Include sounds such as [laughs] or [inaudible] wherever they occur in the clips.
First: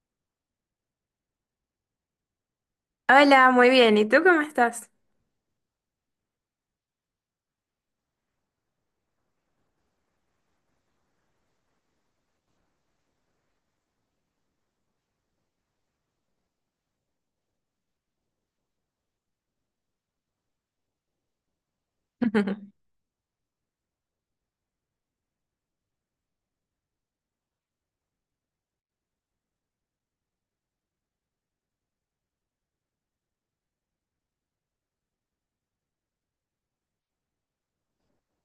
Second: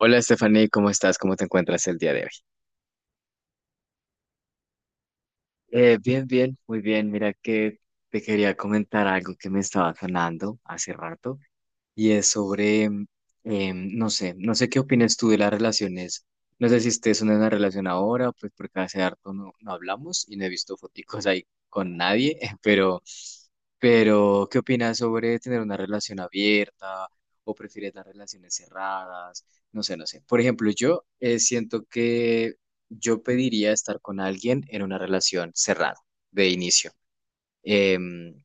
Hola Stephanie, ¿cómo estás? ¿Cómo te encuentras el día de hoy? Hola, muy bien. ¿Y tú cómo estás? Bien, bien, muy bien. Mira que te quería comentar algo que me estaba sonando hace rato y es sobre, no sé, no sé qué opinas tú de las relaciones. No sé si estés en una relación ahora, pues porque hace harto no hablamos y no he visto foticos ahí con nadie, [laughs] pero ¿qué opinas sobre tener una relación abierta o prefieres las relaciones cerradas? No sé, no sé. Por ejemplo, yo siento que yo pediría estar con alguien en una relación cerrada de inicio. Em,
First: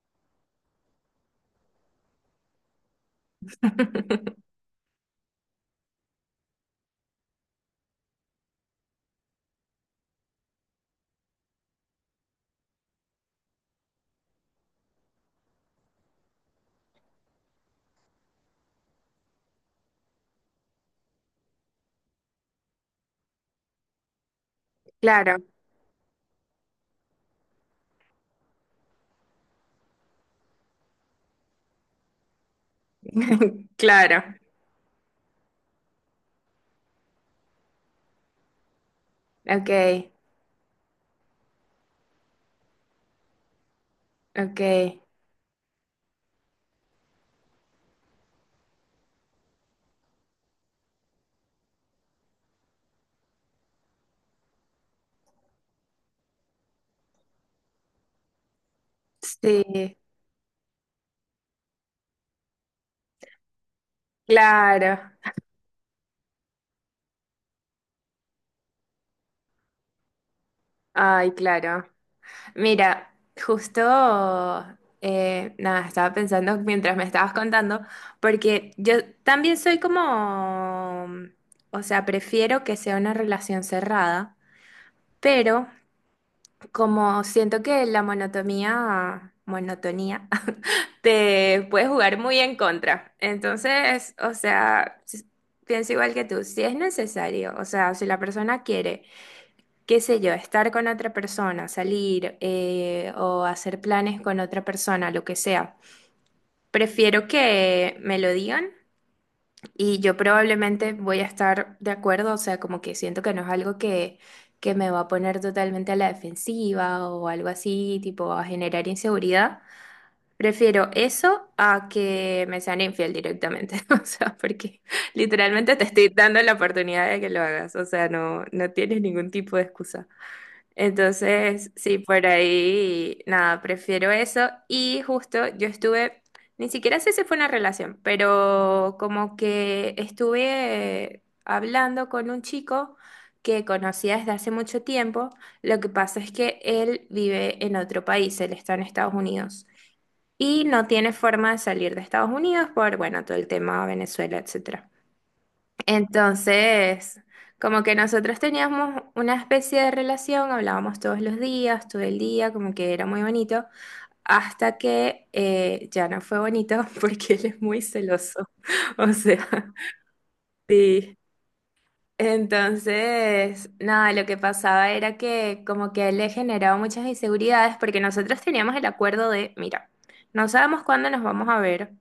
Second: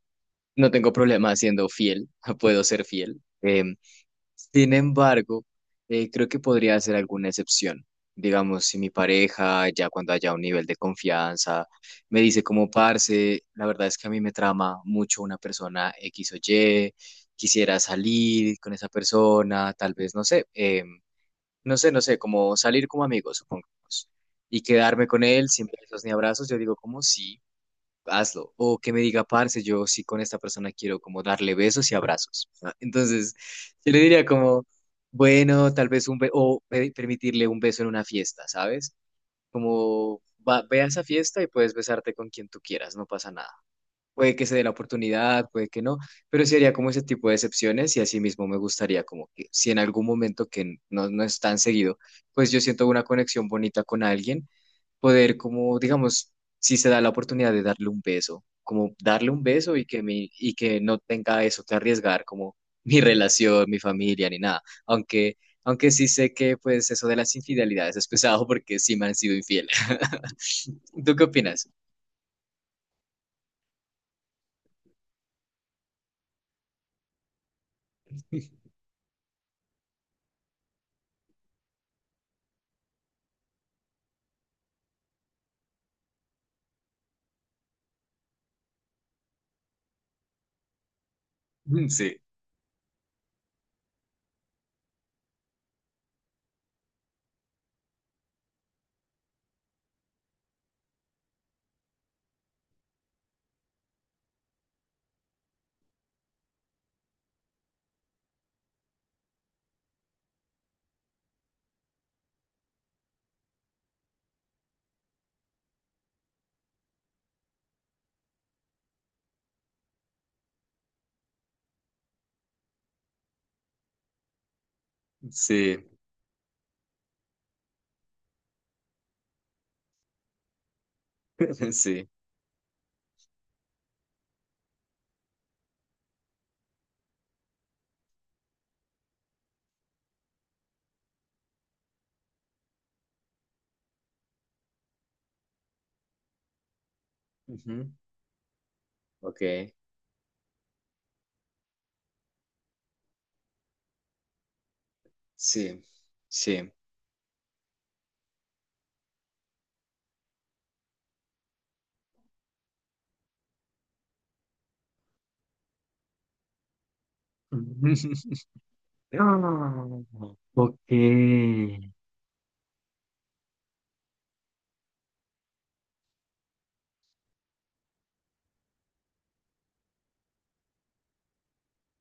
no tengo problema siendo fiel, [laughs] puedo ser fiel. [laughs] Sin embargo, creo que podría ser alguna excepción. Digamos, si mi pareja, ya cuando haya un nivel de confianza, me dice como parce, la verdad es que a mí me trama mucho una persona X o Y, quisiera salir con esa persona, tal vez, no sé, no sé, no sé, como salir como amigos, supongamos, y quedarme con Claro, él sin besos ni abrazos, yo digo como sí, hazlo. O que me diga, parce, yo sí con esta persona quiero como darle besos y abrazos, ¿no? [laughs] Entonces, [laughs] yo le claro. diría como, bueno, tal vez un beso, o permitirle un beso en una fiesta, ¿sabes? Ok, Como, va, ve a esa fiesta y puedes besarte con quien tú quieras, no pasa nada, puede que se ok. dé la oportunidad, puede que no, pero sí haría como ese tipo de excepciones y así mismo me gustaría como que si en algún momento que no es tan seguido, pues yo siento una conexión bonita con alguien, poder como, digamos, si se da la oportunidad de darle un beso, como darle un beso y Sí, y que no tenga eso que arriesgar como [laughs] mi relación, mi familia, ni nada, claro. aunque... Aunque sí sé que pues eso de las infidelidades es pesado porque sí me han sido infiel. [laughs] ¿Tú qué Ay, opinas? claro. Mira, justo, nada, estaba pensando mientras me estabas contando, [laughs] porque yo también soy como, o sea, prefiero que sea una relación cerrada, pero como siento que la monotonía te puede jugar Sí, muy en contra. Entonces, o sea, pienso igual que tú, si es necesario, o sea, si la persona quiere, qué sé yo, estar con otra persona, salir o hacer planes con otra persona, lo que sea, prefiero que me lo digan y yo probablemente voy a estar de acuerdo, o sea, como que siento que no es algo que me va a poner totalmente a la defensiva o algo así, tipo a generar inseguridad. Prefiero eso a que me sean infiel directamente, [laughs] o sea, porque literalmente sí. te estoy dando la oportunidad de que lo hagas, o sea, no tienes ningún tipo de excusa. Entonces, [laughs] sí, Sí. por ahí, nada, prefiero eso. Y justo yo estuve, ni siquiera sé si fue una relación, pero como que estuve hablando con un chico que conocía desde hace mucho tiempo. Lo que pasa es que él vive en Ujú. otro país, él está en Estados Unidos Ok. y no tiene forma de salir de Estados Unidos por, bueno, todo el tema Venezuela, etcétera. Sí. Sí. Entonces, como que nosotros teníamos una especie de relación, hablábamos todos los días, todo el día, como que era muy bonito, hasta que ya no fue bonito [laughs] porque él es muy [laughs] celoso. [laughs] O sea, Ok. sí. Sí, Entonces, nada, lo que pasaba era que como que a él le generaba muchas inseguridades porque nosotros teníamos el acuerdo de, mira, no sabemos cuándo nos vamos a ver.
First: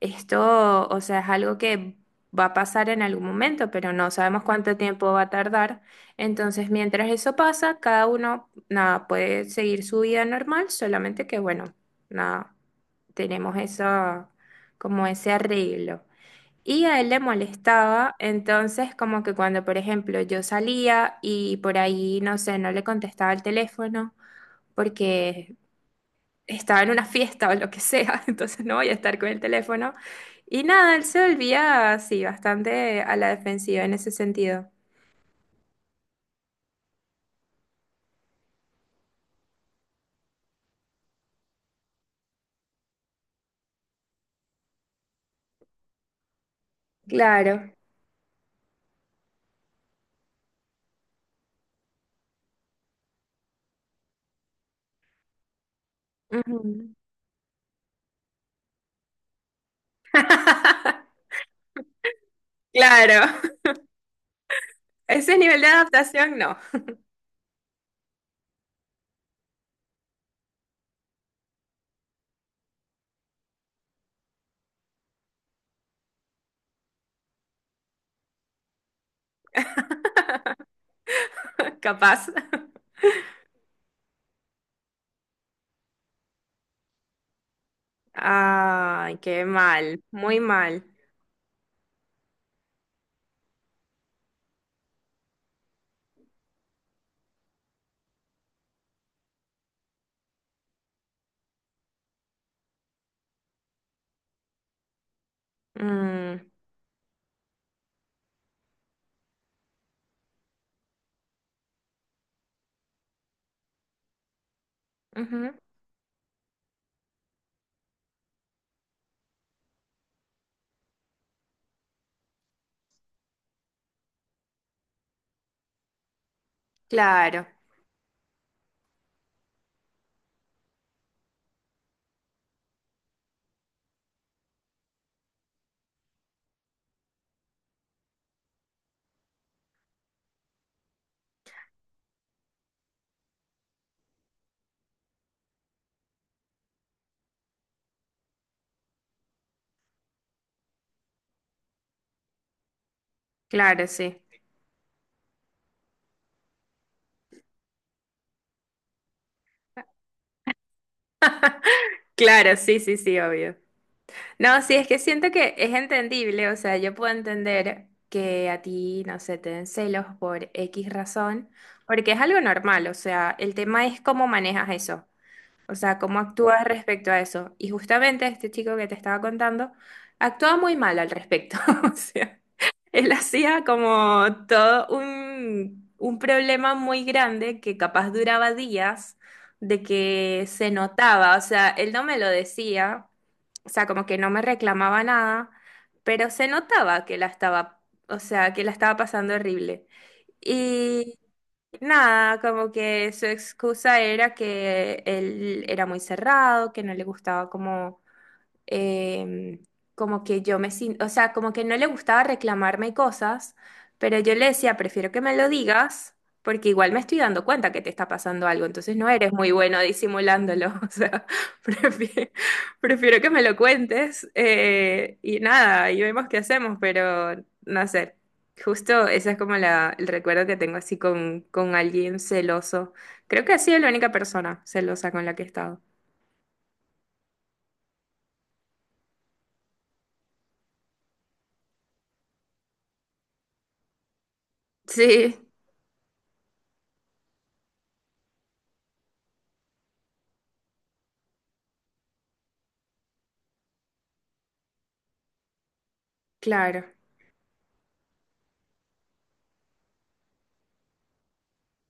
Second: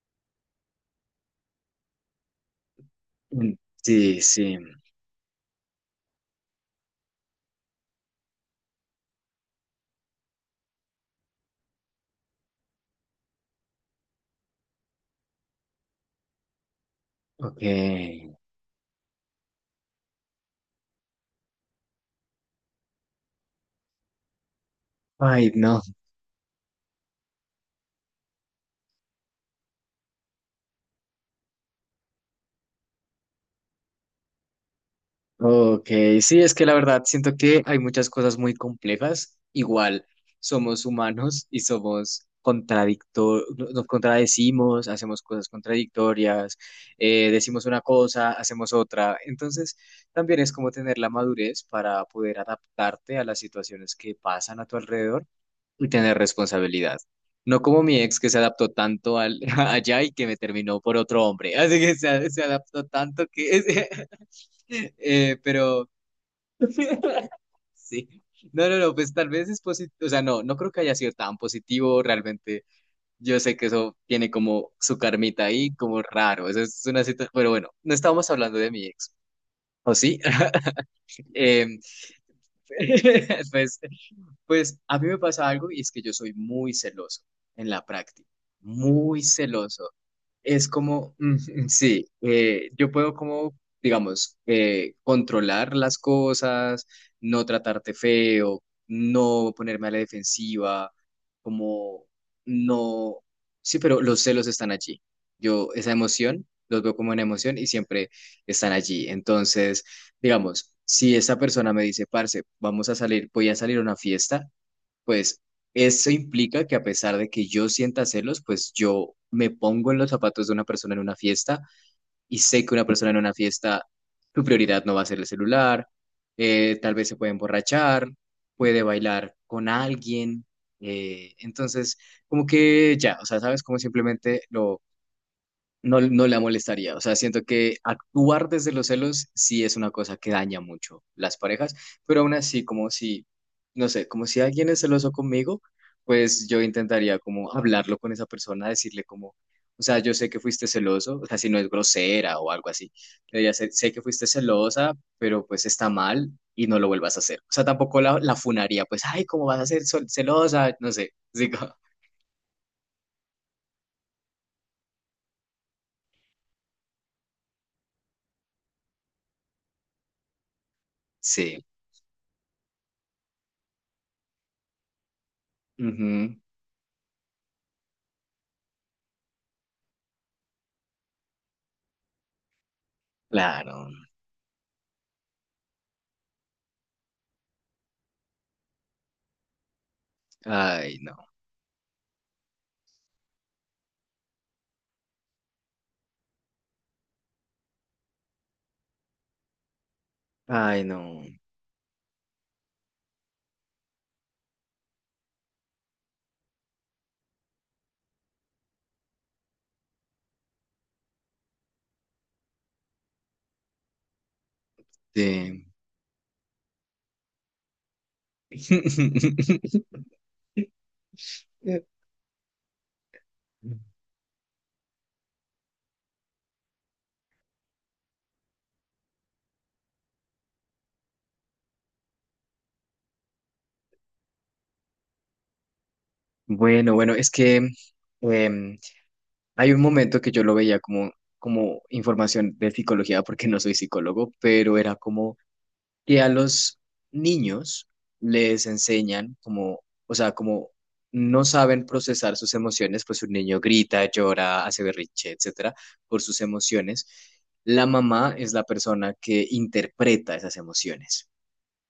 Esto, o sea, es algo que va a pasar en algún momento, pero no sabemos sí. cuánto tiempo va a tardar. Entonces, mientras eso pasa, cada uno, nada, puede seguir su vida normal, solamente que, bueno, nada, tenemos eso, como ese arreglo. Y a él le Ok. molestaba, entonces como que cuando, por ejemplo, yo salía y por ahí, no sé, no le contestaba el teléfono Ay, porque no. estaba en una fiesta o lo que sea, [laughs] entonces no voy a estar con el teléfono. Y nada, él se volvía así, bastante a la defensiva en ese sentido. Ok, sí, es que la verdad siento que hay muchas cosas muy complejas. Igual somos humanos y somos contradictor, nos contradecimos, hacemos cosas contradictorias, decimos Claro. una cosa, hacemos otra. Entonces, también es como tener la madurez para poder adaptarte a las situaciones que pasan a tu alrededor y tener Ujú. responsabilidad. No como mi ex que se adaptó tanto al, [laughs] allá y que me terminó por otro [laughs] hombre. [laughs] Así que se adaptó tanto Claro. que... [laughs] Ese nivel de pero adaptación no, [laughs] Sí. No, no, no, pues tal vez es positivo, o sea, no creo que haya sido tan positivo, realmente yo sé que eso tiene como su carmita ahí, como raro, eso es una situación, pero bueno, no estábamos hablando de mi ex, ¿o sí? [laughs] Em, [laughs] capaz. [laughs] pues, pues a mí me pasa algo y es que yo soy muy celoso en la práctica, Ay, muy qué celoso, mal, muy es mal. como, sí, yo puedo como, digamos, controlar las cosas, no tratarte feo, no ponerme a la defensiva, como no, sí, pero los celos están allí. Yo esa Mm, emoción, los veo como una emoción y siempre están allí. Entonces, digamos, si esa persona me dice, parce, vamos a salir, voy a salir a una fiesta, pues ujú. eso implica que a pesar de que yo sienta celos, pues yo me pongo en los zapatos de una persona en una fiesta y sé que una persona en una fiesta, su prioridad no va a ser el celular, tal vez se puede Claro, emborrachar, puede bailar con alguien, entonces como que ya, o sea, sabes, como simplemente lo no, no la molestaría. O sea, siento que actuar desde los celos sí es una cosa que daña mucho las parejas, pero aún así, como si, no sé, como si alguien es celoso conmigo, pues yo intentaría como hablarlo con esa persona, decirle como, o sea, yo sé que fuiste celoso, o sea, si no es grosera o algo así, le diría, claro, sé que sí. fuiste celosa, pero pues está mal y no lo vuelvas a hacer. O sea, tampoco la funaría, pues, ay, ¿cómo vas a ser celosa? No sé, digo, [laughs] Claro, sí, sí, sí, obvio. No, sí, es que siento que es entendible, o sea, yo puedo entender que a ti, no sé, te den celos por X razón, sí, porque es algo normal, o sea, el tema es cómo manejas eso, o sea, cómo ujú, actúas respecto a eso. Y justamente este chico que te estaba contando actuaba muy mal al respecto, [laughs] o sea, él hacía claro, como todo un problema muy grande que capaz duraba días de que se ay, no. notaba, o sea, él no me lo decía, o sea, como que no me reclamaba nada, pero se notaba que la estaba, o sea, que la estaba pasando horrible. Ay, Y no. nada, como que su excusa era que él era muy cerrado, que no le gustaba como eh, como que yo me siento, o sea, como que no le gustaba reclamarme cosas, pero yo le decía, prefiero que me lo Sí. digas, porque igual me estoy dando cuenta que te está pasando algo, entonces no eres muy bueno [laughs] disimulándolo, [laughs] o sea, prefiero, prefiero que me lo cuentes y nada, y vemos qué hacemos, pero no sé. Justo ese es como la, el recuerdo que tengo así con alguien celoso. Creo que ha sido la única persona celosa con la que he estado. Bueno, bueno, es que em, hay un momento que yo lo veía como, como información de psicología, porque no soy psicólogo, pero era Sí, como que a los niños les enseñan como, o sea, como no saben procesar sus emociones, pues un niño grita, llora, hace berrinche, etcétera, por sus claro, emociones. La mamá es la persona que interpreta esas emociones.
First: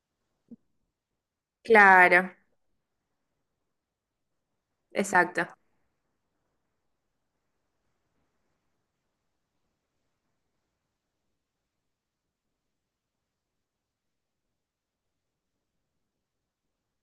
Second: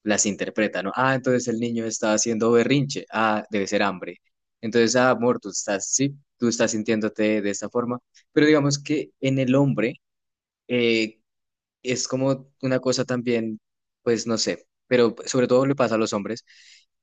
Las interpreta, ¿no? Ah, entonces el niño está claro. haciendo berrinche, ah, debe ser hambre. Entonces, ah, amor, Exacto. tú estás, sí, tú estás sintiéndote de esta forma, pero digamos que en el hombre eh, es como una cosa también, pues no sé, pero sobre todo le pasa a los hombres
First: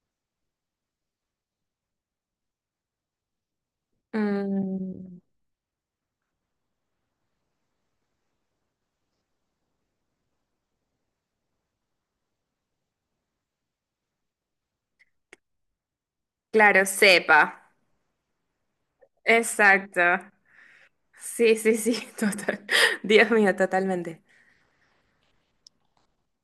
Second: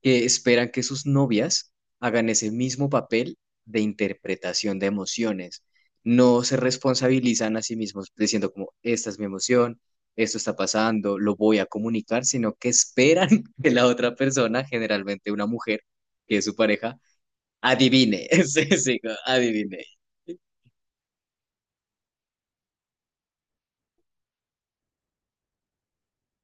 que esperan que sus novias hagan ese mismo papel de interpretación de Mm, emociones. No se responsabilizan a sí mismos diciendo como, esta es mi emoción, esto está pasando, lo voy a comunicar, sino que esperan [laughs] que la otra persona, generalmente una mujer, que es su claro, pareja, sepa. adivine, [laughs] sí, sí, adivine. Exacto. Sí, sí, sí, [laughs] total. Dios mío, totalmente.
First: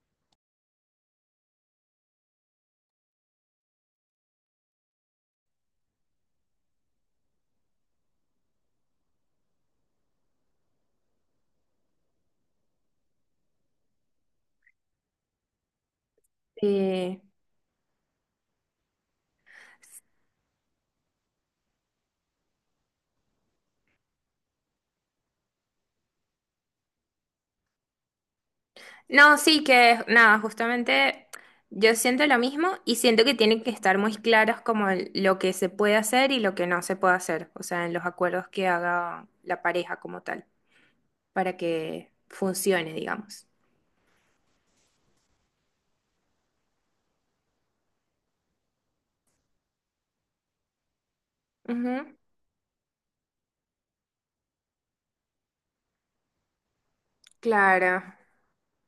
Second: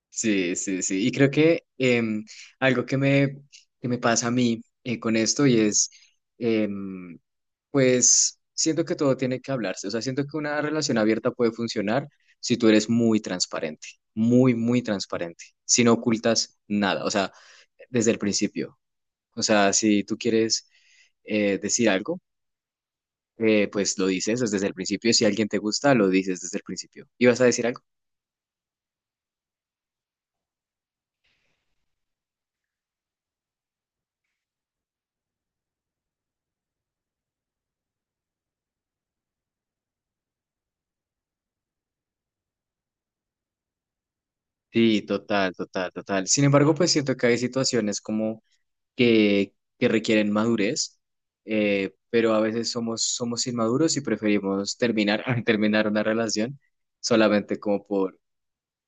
Sí, sí, sí. Y creo que algo que que me pasa a mí con esto y es, em, pues, siento que todo tiene que hablarse. O sea, siento que una relación abierta puede funcionar si tú eres muy transparente, muy transparente, si no ocultas nada, o Sí. sea, desde el principio. O sea, si tú quieres decir algo, pues lo dices desde el principio. Si alguien te gusta, lo dices desde el principio. ¿Ibas a decir algo? No, sí que nada, justamente yo siento lo mismo y siento que tienen que estar muy claros como lo que se puede hacer y lo que no se puede hacer, o sea, en los acuerdos que haga la pareja como tal, para que funcione, digamos. Sí, total, total, total. Sin embargo, pues siento que hay situaciones como que, que requieren madurez, Ujú. pero a veces somos, somos inmaduros y preferimos terminar, [laughs] terminar una relación solamente como Claro, por,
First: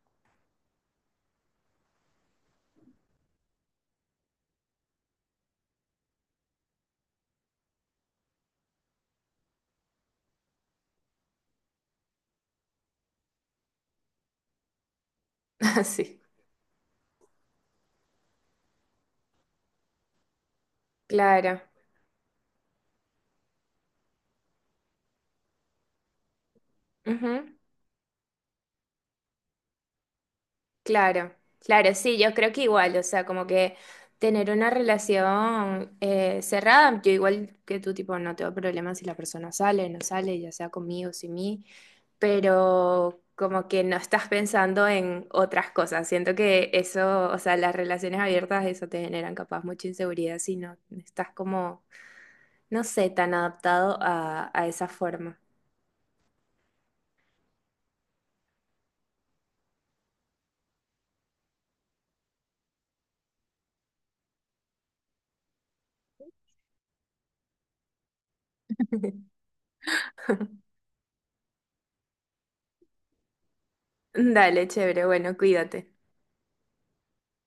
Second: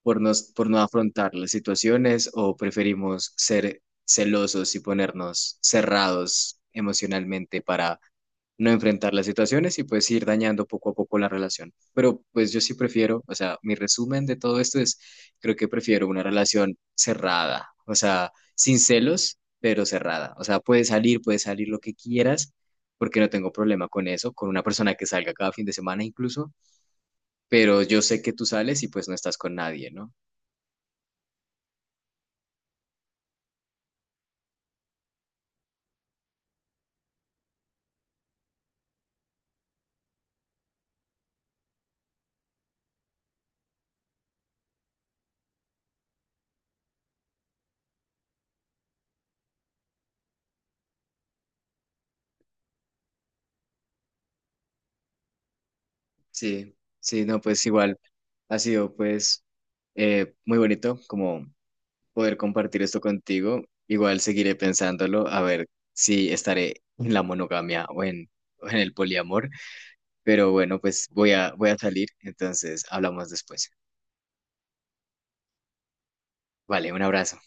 por no afrontar las situaciones o preferimos ser celosos y ponernos cerrados emocionalmente, no enfrentar las situaciones y pues ir dañando poco a poco la relación. Pero pues yo sí prefiero, o sea, mi resumen de todo esto es, creo que [laughs] prefiero sí, una relación cerrada, o sea, sin celos, pero cerrada. O sea, puedes claro. salir lo que quieras, porque no tengo problema con eso, con una persona que salga cada fin de semana incluso, Ujú. pero yo sé que tú sales y pues no estás con nadie, ¿no? Claro, claro, sí, yo creo que igual, o sea, como que tener una relación cerrada, yo igual que tú, tipo, no tengo problema si la persona sale, no sale, ya sea conmigo, sin mí, pero como que no estás pensando en otras cosas. Siento que eso, o sea, las relaciones abiertas, eso te generan capaz mucha inseguridad si no estás como, no sé, tan adaptado a esa forma. Sí, sí, no, pues igual ha sido pues muy bonito como poder compartir esto contigo. Igual seguiré pensándolo, a ver si estaré en la monogamia o en el poliamor. [laughs] Pero bueno, pues voy a salir, entonces hablamos después. Dale, chévere, bueno, cuídate. Vale, un abrazo.